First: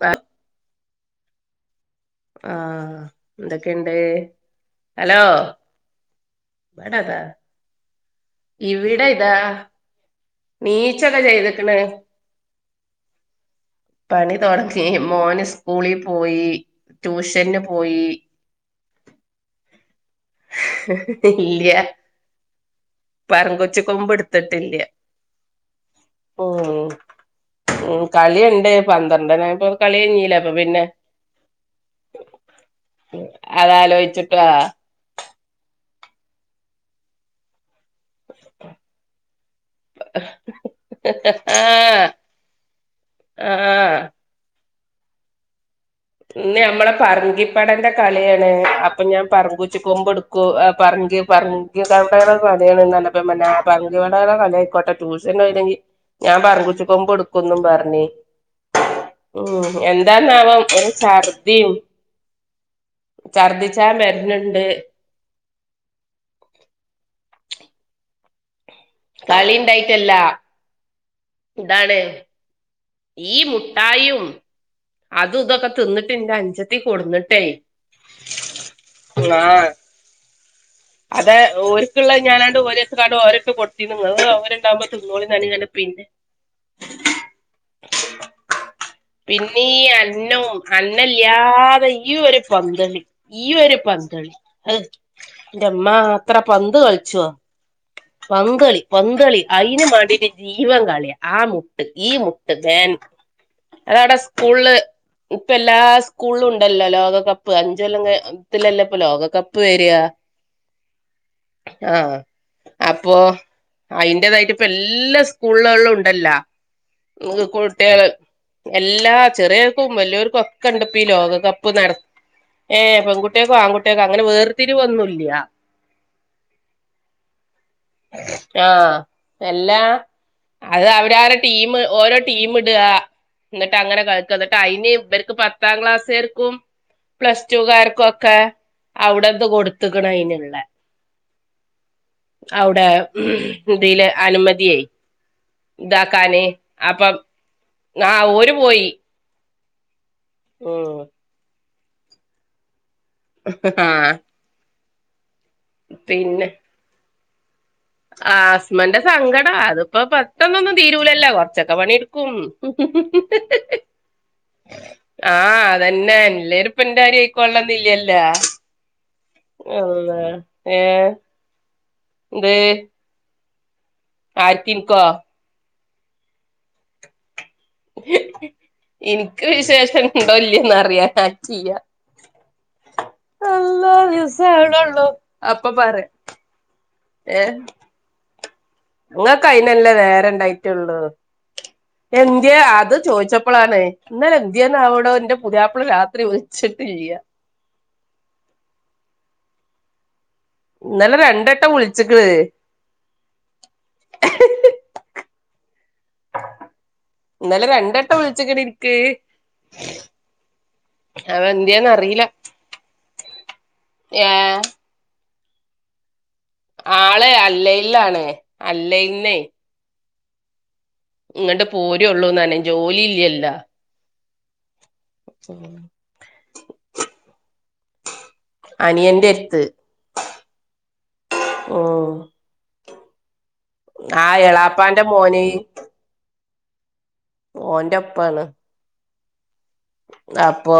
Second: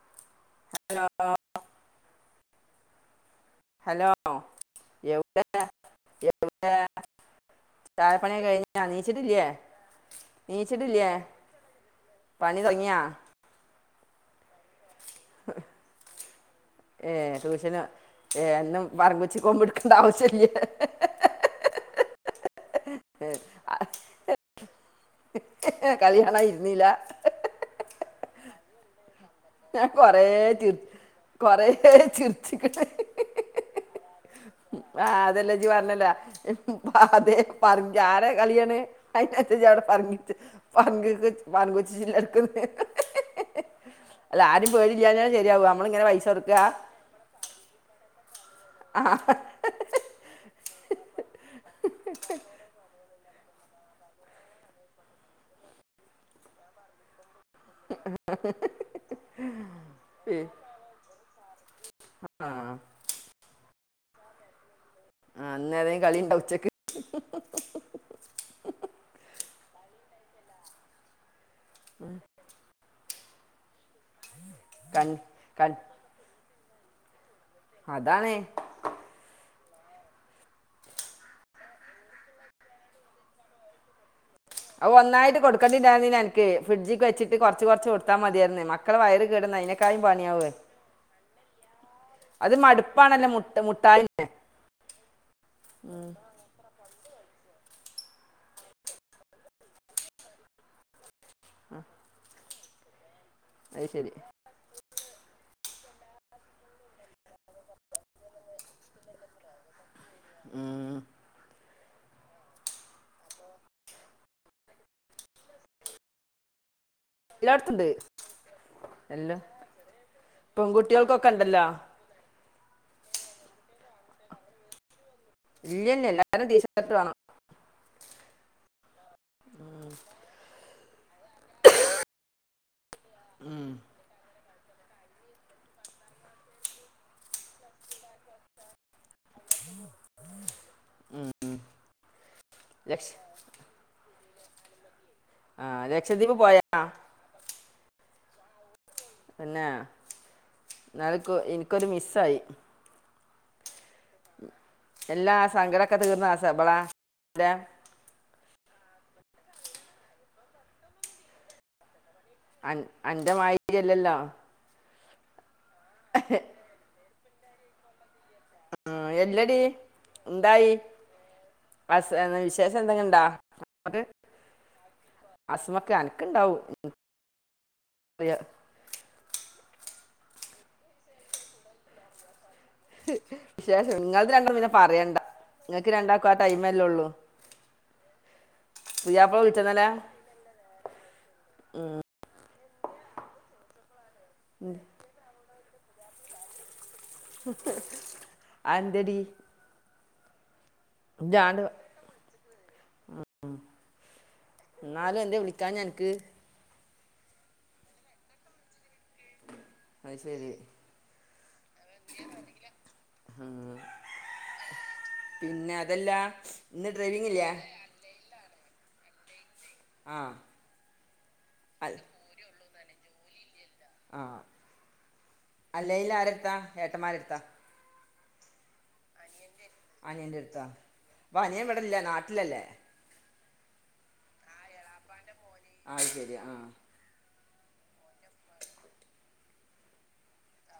By hello ആ എന്തൊക്കെയുണ്ട് hello hello ഇവിടെതാ തഴപ്പണി കഴിഞ്ഞോ ഇവിടെ ഇതാ ഇണ്ണീച്ചിട്ടില്ലേ നീച്ചിട്ടില്യേ നീച്ചൊക്കെ ചെയ്തക്കണ് പണി തുടങ്ങിയാ പണി തൊടങ്ങി മോന് സ്കൂളിൽ പോയി ഏ ട്യൂഷന് ഏ എന്നും പറമ്പിച്ച് കൊമ്പടക്കേണ്ട ആവശ്യമില്ല ഇല്ലയാ പരം കൊച്ചി കൊമ്പ് എടുത്തിട്ടില്യ കളികാണാ ഇരുന്നില്യ ഉം കളിയുണ്ട് പന്ത്രണ്ടരായപ്പം കളി കഞ്ഞല്ലേ അപ്പൊ പിന്നെ കൊറെ ചിരിച്ച്ക്ണ് അതാലോചിച്ചിട്ടാ ആഹ് അതെല്ലാം ജീ പറഞ്ഞല്ലേ അഹ് അതെ പറഞ്ഞ ആരാ കളിയണ് അയിത്തച്ച അവിടെ പറ പറ കൊ പറ കൊച്ചില്ല എടുക്ക ഹ്ഹ് ആ ആരും പേരില്യഞ്ഞാ ശരിയാവ ഇന്നു നമ്മടെ പറങ്കിപടന്റെ കാൽ അപ്പൊ ആ ഞാൻ പറമ്പൂച്ചി കൊമ്പെടുക്കുവോ പറങ്കി പറങ്കി മതിയാണ്ല്ല ങ്ക ആയിക്കോട്ടെ ട്യൂഷൻല്ലെങ്ക ഞാ പറിച്ചക്ക്പോ കൊബ് ഒന്നും പറഞ്ഞേ ഉ ഏ, എന്താന്നാവാം ഒരു ഛർദിയും ആ ച്ചാ മരണിണ്ട് ആ അന്നേ ഏതാ കളിണ്ടാവ ഉച്ചക്ക് കളി ഉണ്ടായിട്ടല്ല ഇതാണ് ഈ മുട്ടായിയും കൺ അതും ഇതൊക്കെ കൺ തിന്നിട്ടിന്റെ അനുജത്തി കൊടുന്നി ട്ടേ അതാണ് ആ അതെ ഓരുക്കുള്ള ഞാനാണ്ട ഓരോത്തുക്കണ്ടു ഓരെടുത്തു കൊടുത്തി നിങ്ങ അവ ഒന്നായിട്ട് കൊടുക്കേണ്ടിയില്ലാരുന്നു അനക്ക് ഫ്രിഡ്ജിക്കെ വച്ചിട്ട് കൊറച്ച് കൊറച്ച് കൊടുത്താ മതിയായിരുന്നു മക്കളെ വയറ് കേ പിന്നീ അന്നോം അന്നല്യാതെ ഈ ഒരു അത് പന്തളി മടുപ്പാണല്ലോ ഈ മുട്ട ഒരു മുട്ടായി പന്തളി ഏഹ് ന്റമ്മാ അത്ര പന്ത് കളിച്ചുവോ പന്തളി പന്തളി അയിനു മാണ്ടീട്ട് ജീവൻ കളിയാ ആ മുട്ട് ഈ മു ട്ട് അത് ശരി അതവിടെ സ്കൂൾല് ഇപ്പ എല്ലാ സ്കൂളിലും ഉണ്ടല്ലോ ലോകകപ്പ് അഞ്ചോല്ലത്തിലല്ലേ ഇപ്പ ലോകകപ്പ് വരിക. ഉം. ആ അപ്പോ അയിന്റതായിട്ട് ഇപ്പ എല്ലാ സ്കൂളുകളിലും ഉണ്ടല്ലോ? എല്ലായിടത്തുണ്ട് [unintelligible] എല്ലാ എല്ലാം ചെറിയക്കും വലിയോർക്കും ഒക്കെ ഉണ്ട്പ്പ പെൺകുട്ടികൾക്കൊക്കെ ഉണ്ടല്ലോ ലോകകപ്പ് നട ഏഹ് പെൺകുട്ടിയക്കും ആൺകുട്ടികൾക്കോ അങ്ങനെ വേർതിരിവ് ഒന്നൂല്ല. ഇല്ല ഇല്ല എല്ലാരും ടി ഷർട്ട് വേണം. ആഹ് എല്ലാ അത് [unintelligible] ടീം ഓരോ ടീം ഇടുക ഉം, എന്നിട്ട് അങ്ങനെ കളിക്കാ എന്നി ട്ട് അയിന് ഇവർക്ക് പത്താം ക്ലാസുകാർക്കും പ്ലസ് ടുക്കാർക്കൊക്കെ അവിടെ ഇത് കൊടുത്ത്ക്കണ് അയിന്. ഉം. അവിടെ ലക്ഷ ഇതില് അനുമതിയേ. ആ ലക്ഷദ്വീപ് ഇതാക്കാന് പോയാ അപ്പം ആ ഓര് പോയി. പിന്നെ ഉം എന്നാൽ എനിക്കൊരു മിസ്സായി. ആഹ് എല്ലാ സങ്കടൊക്കെ തീർന്നാ സബളാന്റെ? ആ ഹസ്മന്റെ സങ്കടം അതിപ്പോ പെട്ടന്നൊന്നും തീരൂലല്ല കുറച്ചൊക്കെ പണി എ അ അന്റെ മായിരിയല്ലല്ലോ? ആഹ് അതന്നെ എല്ലാരും എന്റെ മാരി ആയിക്കൊള്ളന്നില്ലല്ല. ആ, എല്ലടി ഇല്ല എന്തായി ആ ഏഹ് അസ് വിശേഷം എന്തെങ്ങ ഉണ്ടാഅസ്മക്ക്? ആരിക്ക് എനിക്കോ? അസമക്ക് അനക്ക് ഉണ്ടാവും. എനിക്ക് വിശേഷം ഇണ്ടോ ഇല്ല്യോന്ന് അറിയൻ ആയിട്ടില്ല. വിശേഷം നിങ്ങളത് ദിവസം രണ്ടും പിന്നെ ആവണൊള്ളൂ പറയണ്ട അപ്പൊ നിങ്ങക്ക് രണ്ടാക്കും ആ ടൈമല്ലേള്ളു. ഇങ്ങക്കയിനല്ലേ നേരം ഉണ്ടായിട്ടള്ളത് എ ന്ത്യേ അത് ചോദിച്ചപ്പോളാണ് ഇന്നലെ [unintelligible] എന്റെ പുതിയാപ്പള രാത്രി വിളിച്ചിട്ടില്ല. അന്തേടി? ഇന്നലെ രണ്ടട്ടം വിളിച്ചുക്കിണ്. ഉം എന്നാലും എന്തേ വിളിക്കാഞ്ഞ് അനക്ക്? ഇന്നലെ രണ്ടട്ടം വിളിച്ചക്കണ് ഇനിക്ക്. അത് ശരി അവ് എന്തെന്ന് അറിയില്ല. ഏഹ് പിന്നെ അതല്ലാ ആള് അല്ലൈലിലാണ് ണ് അല്ലൈയിലിലെ ആഹ് ഇങ്ങട്ട് പോരു ഉള്ളൂന്നാണെ ജോലി ഇല്ലലോ. ആ അല്ലൈയിലിൽ ആരെടുത്താ ഏട്ടന്മാരെടുത്താ? അനിയന്റെ അടുത്ത്. അനിയന്റെ അടുത്താ അപ്പൊ അനിയൻ ഇവിട ഇല്ല ഉം നാട്ടിലല്ലേ ആ എളാപ്പാന്റെ മോന ആ് ശരിയ ആഹ ഓന്റെ ഒപ്പാണ് അപ്പൊ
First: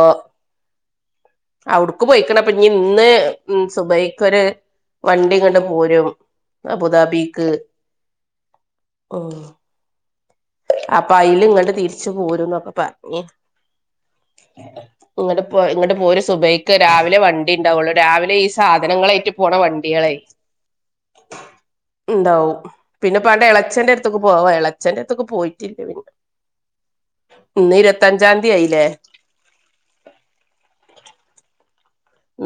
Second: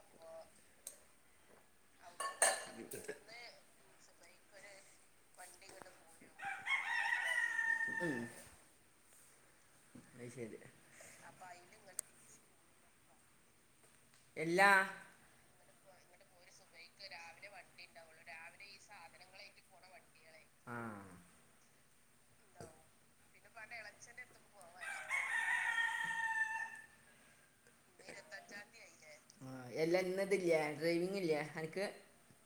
അവുടക്ക് പോയിക്കണ അപ്പൊ നീ ഇന്ന് ഉ സുബൈ ഒരു വണ്ടിങ്ങണ്ട് പോരും അബുദാബി ഉം ഓ [unintelligible] അപ്പ അയിൽ ഇങ്ങോട്ട് തിരിച്ചും പോരുംന്നൊക്കെ പറഞ്ഞ എല്ലാ ഇങ്ങ പോ ഇങ്ങട്ട പോര് സുഭഹി രാവിലെ വണ്ടി ഉണ്ടാവുള്ളു രാവിലെ ഈ സാധനങ്ങളായിട്ട് പോണ വണ്ടിയാളെ ആ ഇണ്ടാവും പിന്നെ പാന്റെ എളച്ചന്റെ അടുത്തൊക്കെ പോവാ എളച്ചന്റെ അടുത്തൊക്കെ പോയി [unintelligible] ഇരുപത്തഞ്ചാം തീയതി ആയില്ലേ ആ എല്ല ഇന്നതില്ലേ ഡ്രൈവിംഗ് ഇല്ലേ അനക്ക്?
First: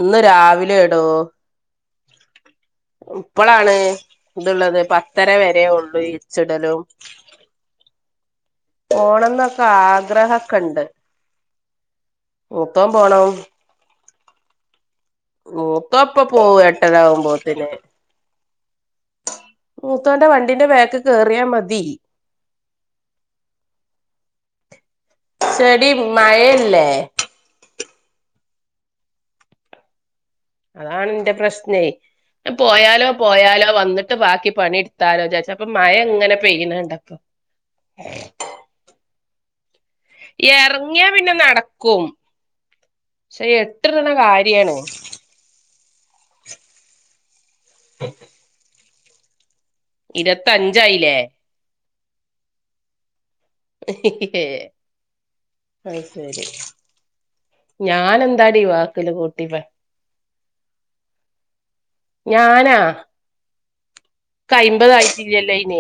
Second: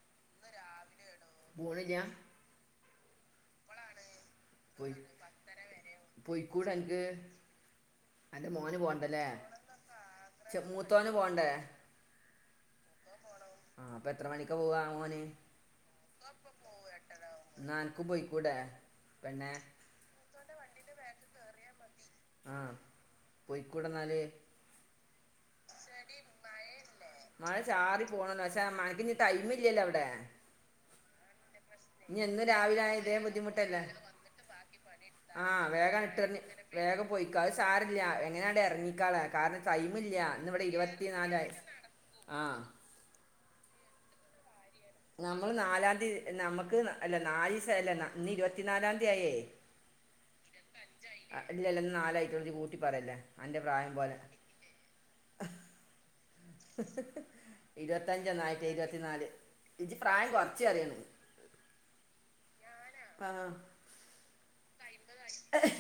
ഇന്ന് രാവിലെടോ പോണില്ല മ് പ്പളാണ്. ഇത്ള്ളത് പോയി പത്തര വരേ ഒള്ളോയ്ച്ചിടലും അന്റെ മോന് പോണ്ടല്ലേ ആഗ്രഹൊക്കെ ഷെ ഉണ്ട് മൂത്തോന് പോണ്ടേ? മൂത്തോൻ പോണം. അപ്പത്ര മണിക്ക പോവാ ഓന്? മൂത്തോ പ്പ പോവും എട്ടരാകുമ്പത്തന്. എന്നാ അനക്കും പോയിക്കൂടെ പെണ്ണെ മൂത്തോന്റെ വണ്ടിന്റെ ബാക്കി കേറിയാ മതി. ആ പോയിക്കൂടെന്നാല്? ചെടി മയല്ലേ. പോണന്നച്ചാ മനക്കിനി ടൈമില്ലല്ലോ അവിടെ. അതാണന്റെ പ്രശ്നം. ഇനി എന്നും രാവിലെ ആയ പോയാലോ ഇതേ പോയാലോ ബുദ്ധിമുട്ടല്ലേ വന്നിട്ട് ബാക്കി പണി ആ എടുത്താലോരിചാച്ച് അപ്പ വേഗം മയങ്ങനെ ഇട്ടറിഞ്ഞ് പെയ്യ വേഗം പോയിക്ക അത് സാരില്ല എങ്ങനാട് എറങ്ങിക്കാള കാരണം ടൈമില്ല ഇന്നിവിടെ ഇരുവത്തി എറങ്ങിയാ പിന്നെ നാലായി നടക്കും ആ [unintelligible] കാര്യാണ്. നമ്മൾ നാലാന്തി നമക്ക് അല്ല നാല്സം അല്ല ന ഇന്ന് ഇരുവത്തി നാലാന്തി ആയെ. ഇരുവത്തഞ്ചയിലേ? നാലായിട്ടേള്ളൂ നീ കൂട്ടി പറയല്ലേ. അൻ്റെ പ്രായം പോലെ അയ് ശരി. ഇരുവത്തഞ്ചന്നും ഞാനെന്താടി ആയിട്ടി വാക്കില് ഇരുവത്തിനാല് കൂട്ടിപ്പ ഇജ് പ്രായം കൊറച്ച് പറയാണ്. ഞാൻ പാ ക്കയ്മ്പതായിട്ടില്ലല്ലോ അയിന്.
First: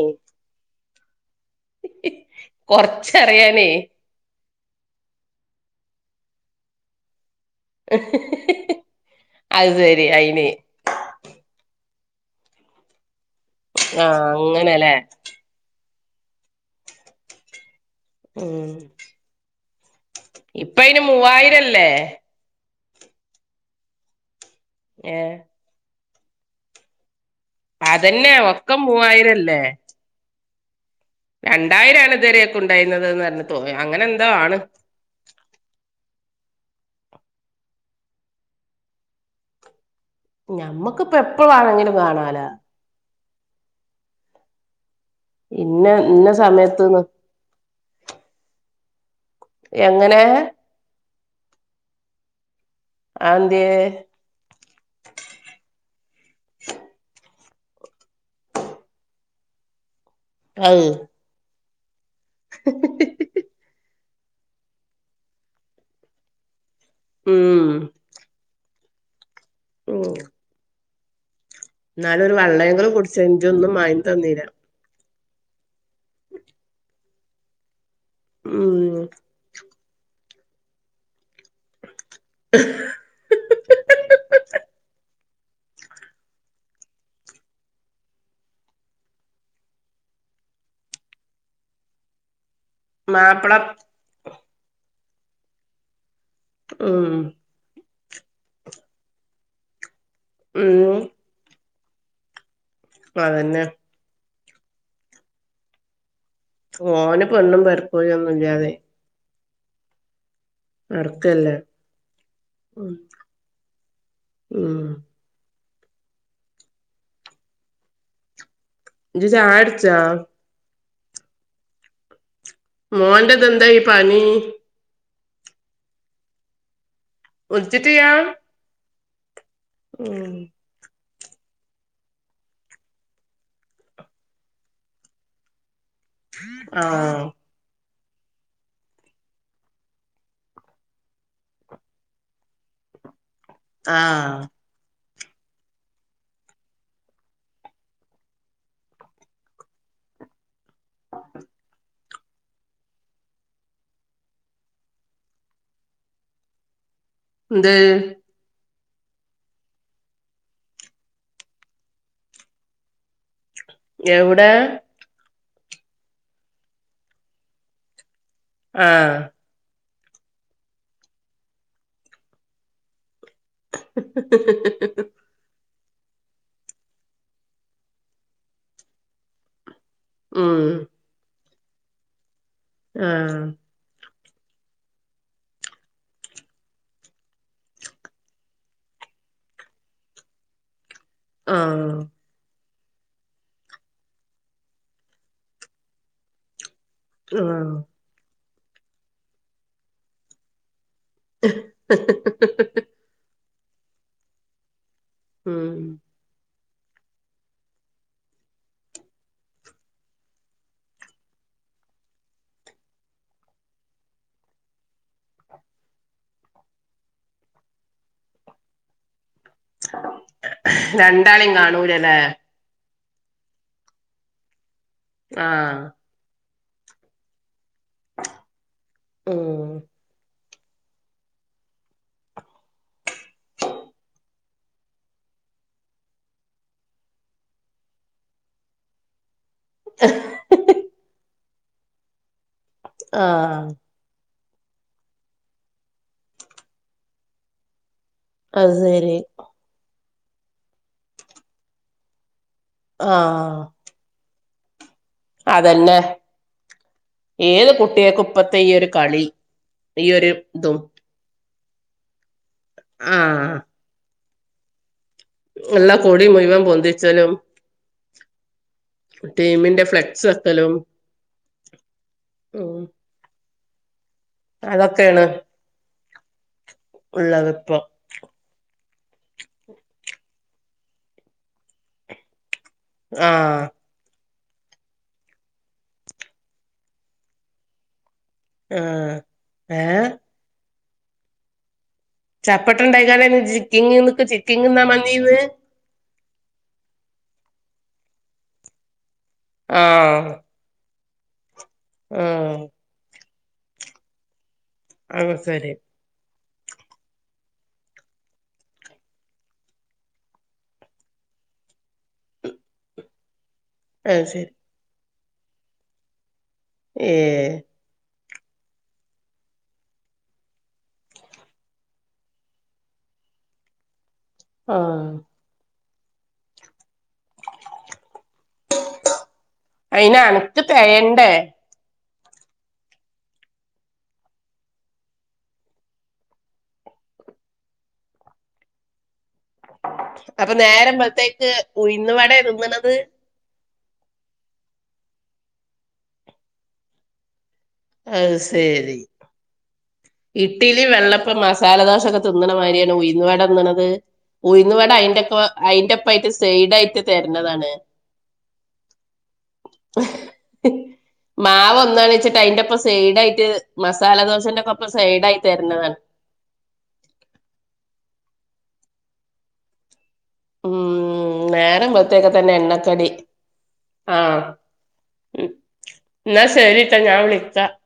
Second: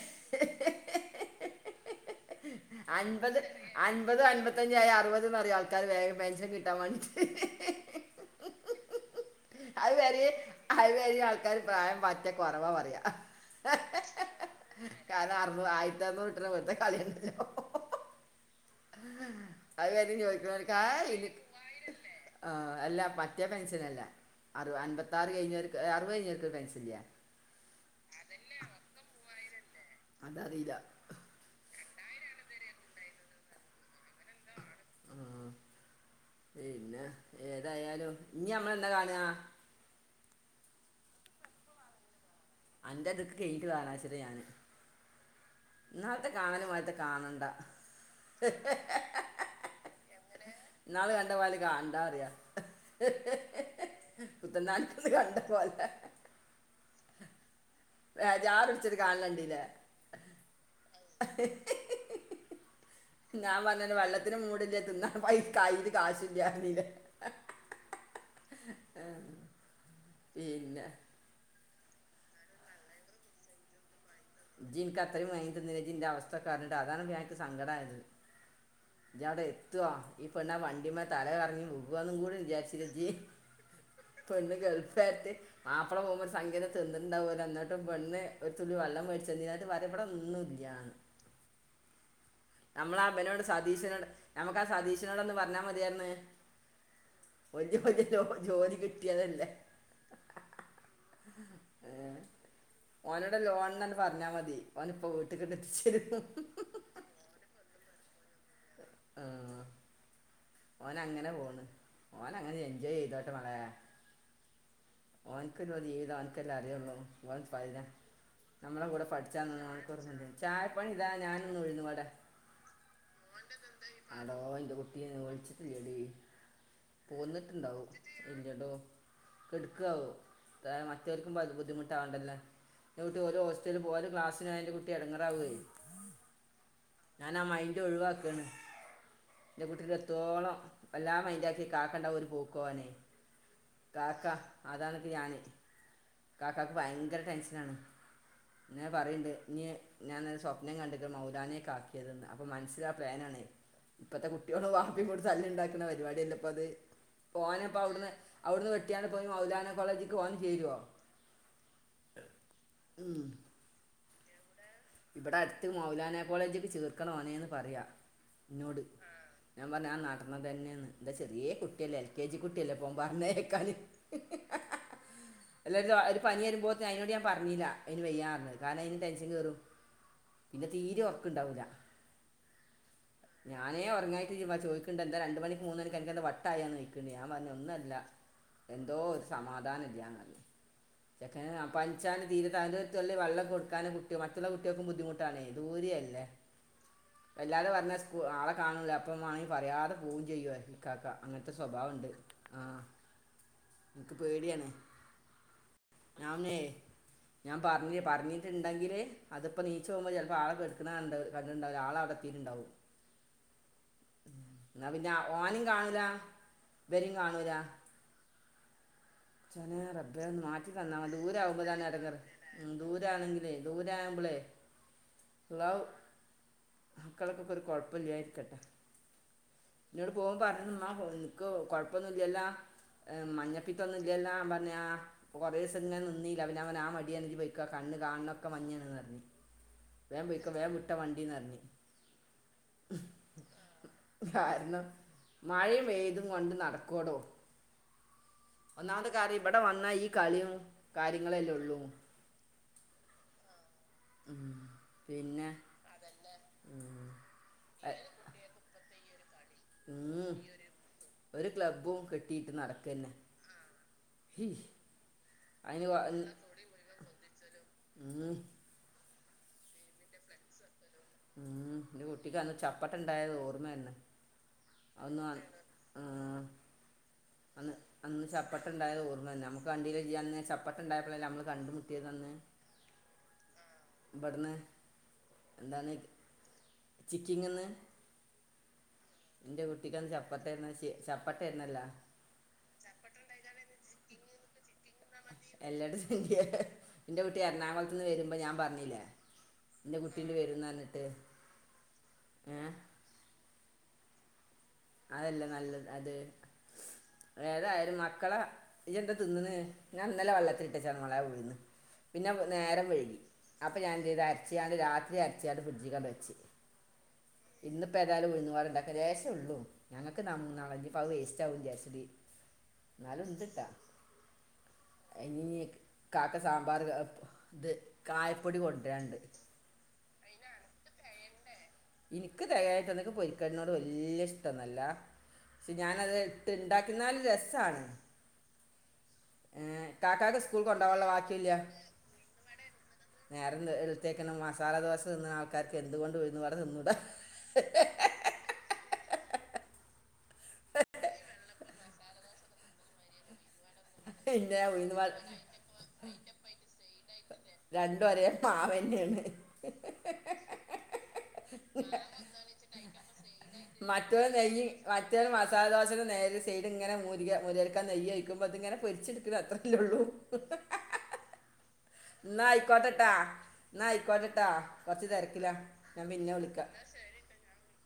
കൊറച്ചറിയാനേ. [unintelligible] അറുവതെന്ന്റയ് ആൾക്കാര് വേഗം പെൻഷൻ കിട്ടാൻ വാണ്ടിട്ട്. [unintelligible] അയ് വരി അയിന് അയ് വരി ആൾക്കാര് പ്രായം പറ്റെ കൊറവാ പറയാ. ആ അങ്ങനെലേ? ധർമട്ടണെ വെറുതെ കളിയണ്ടല്ലോ. ഉം അത് കാര്യം ചോദിക്കുന്നവർക്ക് ഇപ്പ ആ അയിന് ഇനി മൂവായിരല്ലേ? ആ അല്ല പറ്റേ പെൻഷനല്ല അറു അൻപത്താറ് ഏഹ് കഴിഞ്ഞോര്ക്ക് അറുപത് കഴിഞ്ഞോർക്ക് പെൻഷൻല്ലേ. അതന്നെ ഒക്കെ മൂവായിരല്ലേ അതറീല. രണ്ടായിരാണ് ഇതുവരെക്കെ ഉണ്ടായിരുന്നതെന്ന്റഞ്ഞ തോന്ന് അങ്ങനെന്തോ ആണ്. പിന്നെ ഏതായാലും ഞ്ഞി നമ്മളെന്ന കാണ്ക. ഞമ്മക്കിപ്പ എപ്പവാണെങ്കിലും കാണാലോ. [unintelligible] ഇന്ന ഇന്ന ഇന്നാൾത്തെ കാണാലുമാൽത്തെ സമയത്ത്ന്ന് കാണണ്ട. എങ്ങനെ? ന്നാള് കണ്ടപോലെ കാണണ്ടാറിയാ. അതെന്തേ [unintelligible] കണ്ട പോലേ. ജാറ് പിടിച്ചൊരു കാണല് കണ്ടീലേ? [unintelligible] ഞാൻ പറഞ്ഞന്ന് വെള്ളത്തിന് മൂടില്ല തിന്നാൻ പൈ കയ്യില് കാശില്ലായിരുന്നിലേ. ഉം ഉം പിന്നെ? എന്നാലും ഒരു വള്ളേങ്കിലും കുടിച്ച് ജ് ഒന്നും മാങ്ങിതന്നില്ല ഇത്രയുംവാങ്ങി തന്നില്ലേ ജ് ന്റെവസ്ഥക്കറിഞ്ഞിട്ട് അതാണ് അനക്ക് സങ്കടായത് ഉം ജ വിടെ എത് തൊ ഇപ്പെണ്ണാ വണ്ടിമ്മെ തല കർ പോവാന്നും കൂടെ വിചാരിച്ചില്ലെ ഇജ് ഈ പെണ്ണ് ഗൾഫാ മാപ്പെള പോഉമ്പ ഒരു സംഖ്യ ന്നെ തെന്നിട്ണ്ടാവൊല്ലോ ന്നെട്ടും പെണ്ണ് ഒര് തുള്ളി വള്ളം വെട്ച് ചെന്ന്കാണ്ട് പറയും ഇവടെഒന്നും ഇല്ല നമ്മള ആ ബനോട് മാപ്പള സതീശനോട് നമുക്ക് ആ സതീശിനോട് ഒന്ന് പർഞ്ഞാ മതിയാര്ന്ന് ഉം ജൊ ജോലി കിട്ടിയതല്ലേ ഉം ഓനോടെ അതന്നെ ലോൺനെന്നു പറഞ്ഞാ മതി ഓന് പ്പോ വീട്ട്കാണ്ടാങ്ങട്ട്എത്തിചെരും ഓന് പെണ്ണും പെട്കോയി ഒന്നുല്ലാതെ ഓന ങ്ങനെ നടക്കല്ലേ പോണ് ഓന ങ്ങനെ ഉം എൻജോയ് ചെയ്തോട്ടെ മാളെ ഓൻക്ള്ളൊരു ജീവിതം ഓന്കെല്ലേ അറിയുള്ളൂ [unintelligible] നമ്മളെ കൂടെ ഇജ്ജ് പഠിച്ചാ ന്ന് ഓന്ക്ക് ചായുടിച്ചാ ഓർമല ചായപ്പണി താ ഞാനിന്ന് ഉഴുന്നു വടെ മോന്റെത് ന്തായി പനി എടി പോന്നിട്ടുണ്ടാവും വിളിച്ചിട്ടിയ്യാ ഇല്യ ടൊ ക്കാവു ഉം എ മറ്റൊൽക്കും പ ബുദ്ധിമുട്ടാാവണ്ടല്ലേ [unintelligible] ഓല് ഹോസ്റ്റൽല് പോവും ക്ലാസ്സിനോയ ന്റെ കുട്ടി എടങ്ങറാവേ [inaudible] ഞാനാമൈൻറ് ഒഴിവാക്കാണ് എന്റെ വീട്ടില് എത്തോളം എല്ലാ മൈന്റാക്കി കാക്കണ്ടാവും ഒരു പോക്കോവാനെ കാക്ക ആഹ് അതാണത് ഞാന് കാക്കാക്ക് ഭയങ്കര ടെൻഷനാണ് ഇങ്ങനെ പറിംണ്ട് ഇനി ഞാനരു സ്വപ്നം കണ്ടിക് മൗലാനെക്കാകാ ക്യതെന്ന് അപ്പം മനസ്സിലാ പ്ലാനാണേ ഇപ്പത്തെ കുട്ട്യാളും വാപ്പിം കൂടി തല്ല്ണ്ടാക്ന്ന പരിപാടില്ലെ പ്പ അത് പോന എന്ത് പൗട്ന്ന് അവിട്ന്ന് വെട്ട ട്ട്യാണ്ട് പോയി മൗലാന കോളേജിക്ക് ഓന് ചേരോ ഉം എവിടെ ഇവിടടുത്ത് മൗലാന കോളേജിക്ക് ചേർക്കണോനെന്ന് പറയാ ഇന്നോട് ആഹ് ഞാ പ്പഞാൻ നടന്നതന്നെയന്ന് ഇന്റെ ചെറിയേ കുട്ടിയല്ലേ എൽ കെ ജി കുട്ടിയല്ലേ പ്പഒമ്പാ [inaudible] [unintelligible] ഒരു പനിയെരുമ്പോത്തിന് അയിനോട്ഞാ പറഞ്ഞില്ല അയിന് വെയ്യാന്ന് കാരണം അയിന് ടെൻഷൻ കേറും പിന്നെ ഉം തീരെ ഒർക്ണ്ടാവൂല ആഹ് ഞാനേ ഒർങ്ങായി ലീവ ചോയ്ക്ണ്ടെ. ന്താ രണ്ട് മണിക്ക് മൂന്ന് മണിക് അൻക്കെന്താ വട്ടായോന്ന് ചോയ്ക്ണ്ട് ഞൻ പർഞ് ഒന്നെല്ല എന്തോ ഒരു സമാധാനല്യ ചെക്കനെ ഞ ആഹ് പ്പൻച്ചാണ്ട് തീരെ തലൊ തുള്ളി വള്ളം കൊടുക്കാന് കുട്ട്യോ മറ്റുള്ള കുട്ട്യേക്കും ബുദ്ധിമുട്ടാണേ ദൂരിയെല്ലേ വല്ലാതെ ആഹ് പർഞ്ഞ സ്കു ആളെ കാണൂല അപ്പമാണെ പറയാതെ കാക്ക അങ്ങൻത്തെ സ്വഭാവണ്ട് ആ ൻക്ക് പേടിയാണ്. ഉം ഞാനേ [inaudible] ഞാൻ പർഞ് പറഞ്ഞിട്ടുണ്ടങ്കില് അത്പ്പോ നീച്ചോമ്പള് ചെൽപ്പൊ ആളെകെട്ക്ണ കണ്ട് കണ്ട് ണ്ടാവുല്ല ആളെവ്ടെത്തിണ് ണ്ടാവും [inaudible] ന്നാ പിന്നെ ഓനിം കാണൂല വനിം കാണൂല ചോനെ റബ്ബേ ഒന്ന് മാറ്റി തന്നാമതി രണ്ടാളീം ദൂരാവുമ്പോ ഇതാണ് കാണൂലല്ലേ എടങ്ങേറ് ദൂരാണെങ്കിലേ ദൂരാവ്മ്പളേ ആ മക്കൾക്കെക്കെ ഒരു കൊഴപ്പല്ലായിരിക്കട്ടേ ഉം ന്നോട് പോവും പർഞ് എന്നാ പോരെ നിക്കു കൊഴപ്പൊന്നുല്ലല്ലോ എ മഞ്ഞപ്പീത്തൊന്നു ഇെല്ലാം പറഞ്ഞ കൊറ ദിവസം ഇങ്ങനെ നിന്നീല്ല അവ അവൻ ആ മടിയണ് പോയ്ക്ക കണ് കാണൊക്കെ മഞ്ഞ പറഞ് [unintelligible] വേഗം വിട്ട വണ്ടി [unintelligible] ആ കാരണം മഴയും പെയ്തും കൊണ്ട് നടക്കൂടോ അത് ഒന്നാമത്തെ ശരി കാര്യം ഇവിടെ വന്ന ഈ കളിയും കാര്യങ്ങളല്ല ഉള്ളൂ ആ [inaudible] അതന്നെ ഏത് കുട്ടികൾക്കും ഇപ്പത്തെ ഈ ഒരു കളി ഈ ഒരു ഇതും ക്ലബും കെട്ടീട്ട് നട്ക്കെന്നെ എല്ലാ കൊടി മുഴുവൻ പൊന്തിച്ചലും ഉം ടീമിന്റെ ഫ്ലെക്സ് വെക്കലും ഉം എന്റെ കുട്ടിക്കന്ന് ഉം ചപ്പട്ട ഉണ്ടായത് ഓർമ്മ തന്നെ അതൊക്കെയാണ് ന്ന [unintelligible] ള്ള വപ്പ ഉണ്ടായത് ഓർമ്മ തന്നെ നമുക്ക് വണ്ടീന്ന് ചപ്പട്ട ഉണ്ടായപ്പോ നമ്മള് കണ്ടു മുട്ടിയത് ആഹ വടന എന്താണ് ചിക്കിങ്ങന്ന് ആഹ് എന്റെ ഏഹ് കുട്ടിക്കന്ന് ചപ്പട്ട [unintelligible] ചപ്പട്ട തന്നല്ല ചപ്പട്ടുണ്ടായി കാല ചിക്കിങ്ങ നി ചിക്കിങ്ങ [inaudible] എല്ലടും സന്ധ്യ എന്റെ കുട്ടി എറണാകുളത്തന്ന് വരുമ്പോ ഞാൻ പറഞ്ഞില്ലേ ന്റെ കുട്ടിണ്ട് വെരുന്നർഞ്ട്ട് ആഹ അത് അതല്ല ശരി നല്ലത് അത് [unintelligible] ഏതായാലും മക്കള ഈയെന്താ തിന്ന്ന് ഞാൻന്നലെ വെള്ളത്തിലിട്ട [unintelligible] ഉഴുന്ന് പിന്നെ നേരം വൈകി അപ്പൊ ഞാനെന്ത് ചെയ്ത് അത് ശരി അരച്ചിയാട് രാത്രി അരച്ചിയാട് ഫ്രിഡ്ജിൽ കണ്ട് വെച്ച് ഏഹ് ന്താലും ഉഴുന്നുവടെണ്ടാക്ക ലേശേള്ളൂ ഞങ്ങക്ക് നം നള ഞ്ഞീപ്പ വേസ്റ്റ് ആവുംന്ന്വി വിജാരിച്ചിട്ട് എന്നാലും ണ്ട്ട്ടാ ആഹ് ഇനി കാക്ക സാമ്പാർ [unintelligible] ഇത് കായപ്പൊടി കൊണ്ടരാണ്ട് ത് തെയേണ്ടേ ഇനിക്ക് തയ്യായിട്ട ന്നക്ക് പൊരിക്കടിനോട് വല്യ ഇഷ്ടംന്നല്ല ശേ ഞാനത് ഇട്ട് ഇണ്ടാക്കുന്നാല് രസാണ് അപ്പൊ സ്കൂൾ കൊണ്ടുപോകാനുള്ള നേരംവെളുത്തേക്ക് വാക്കിയില്ല ഉയുന്നുവടെ തിന്നണത് ന്ന് എല്ത്തേക്കിന് മസാലദോശ തിന്നണ ആൾക്കാർക്ക് എന്തുകൊണ്ട് ഉഴുന്നുവട തിന്നൂട അ ശരി ഇട്ടിലി വെള്ളപ്പം മസാലദോശ ക്കെ തിന്നണ മാതിരിയാണ് ഉയുന്നുവട തിന്നണത് പിന്നെ ഉയിന്നുവട ഉഴുന്നുവട അയിന്റെക്ക അയിന്റെപ്പായിട്ട് സെയ്ഡായിട്ട് തരണതാണ് രണ്ടും ഒരേ മാവ് തന്നെയാണ് [unintelligible] മാവ് ഒന്നാണച്ചിട്ട് അയിന്റെപ്പ സെയ്ഡായിട്ട് മസാലദോശേൻറ്റേ കപ്പ് മറ്റൊല് മസാലദോശക്ക്‌ നേരി സൈഡ്ങ്ങനെ [unintelligible] അത്ങ്ങനെ പൊരിച്ചെടുക്കുന്ന അത്രല്ലേള്ളൂ ഉം നേരം വെളുത്തേക്ക ന്നാ തന്നെ എണ്ണക്കടി അയ്ക്കോട്ടെട്ടോ ന്നാ ആഹ് അയ്ക്കോട്ടെട്ടോ കൊറച്ച് തെരക്കില ഞാൻ പിന്നെ വിളിക്ക ചാ [unintelligible]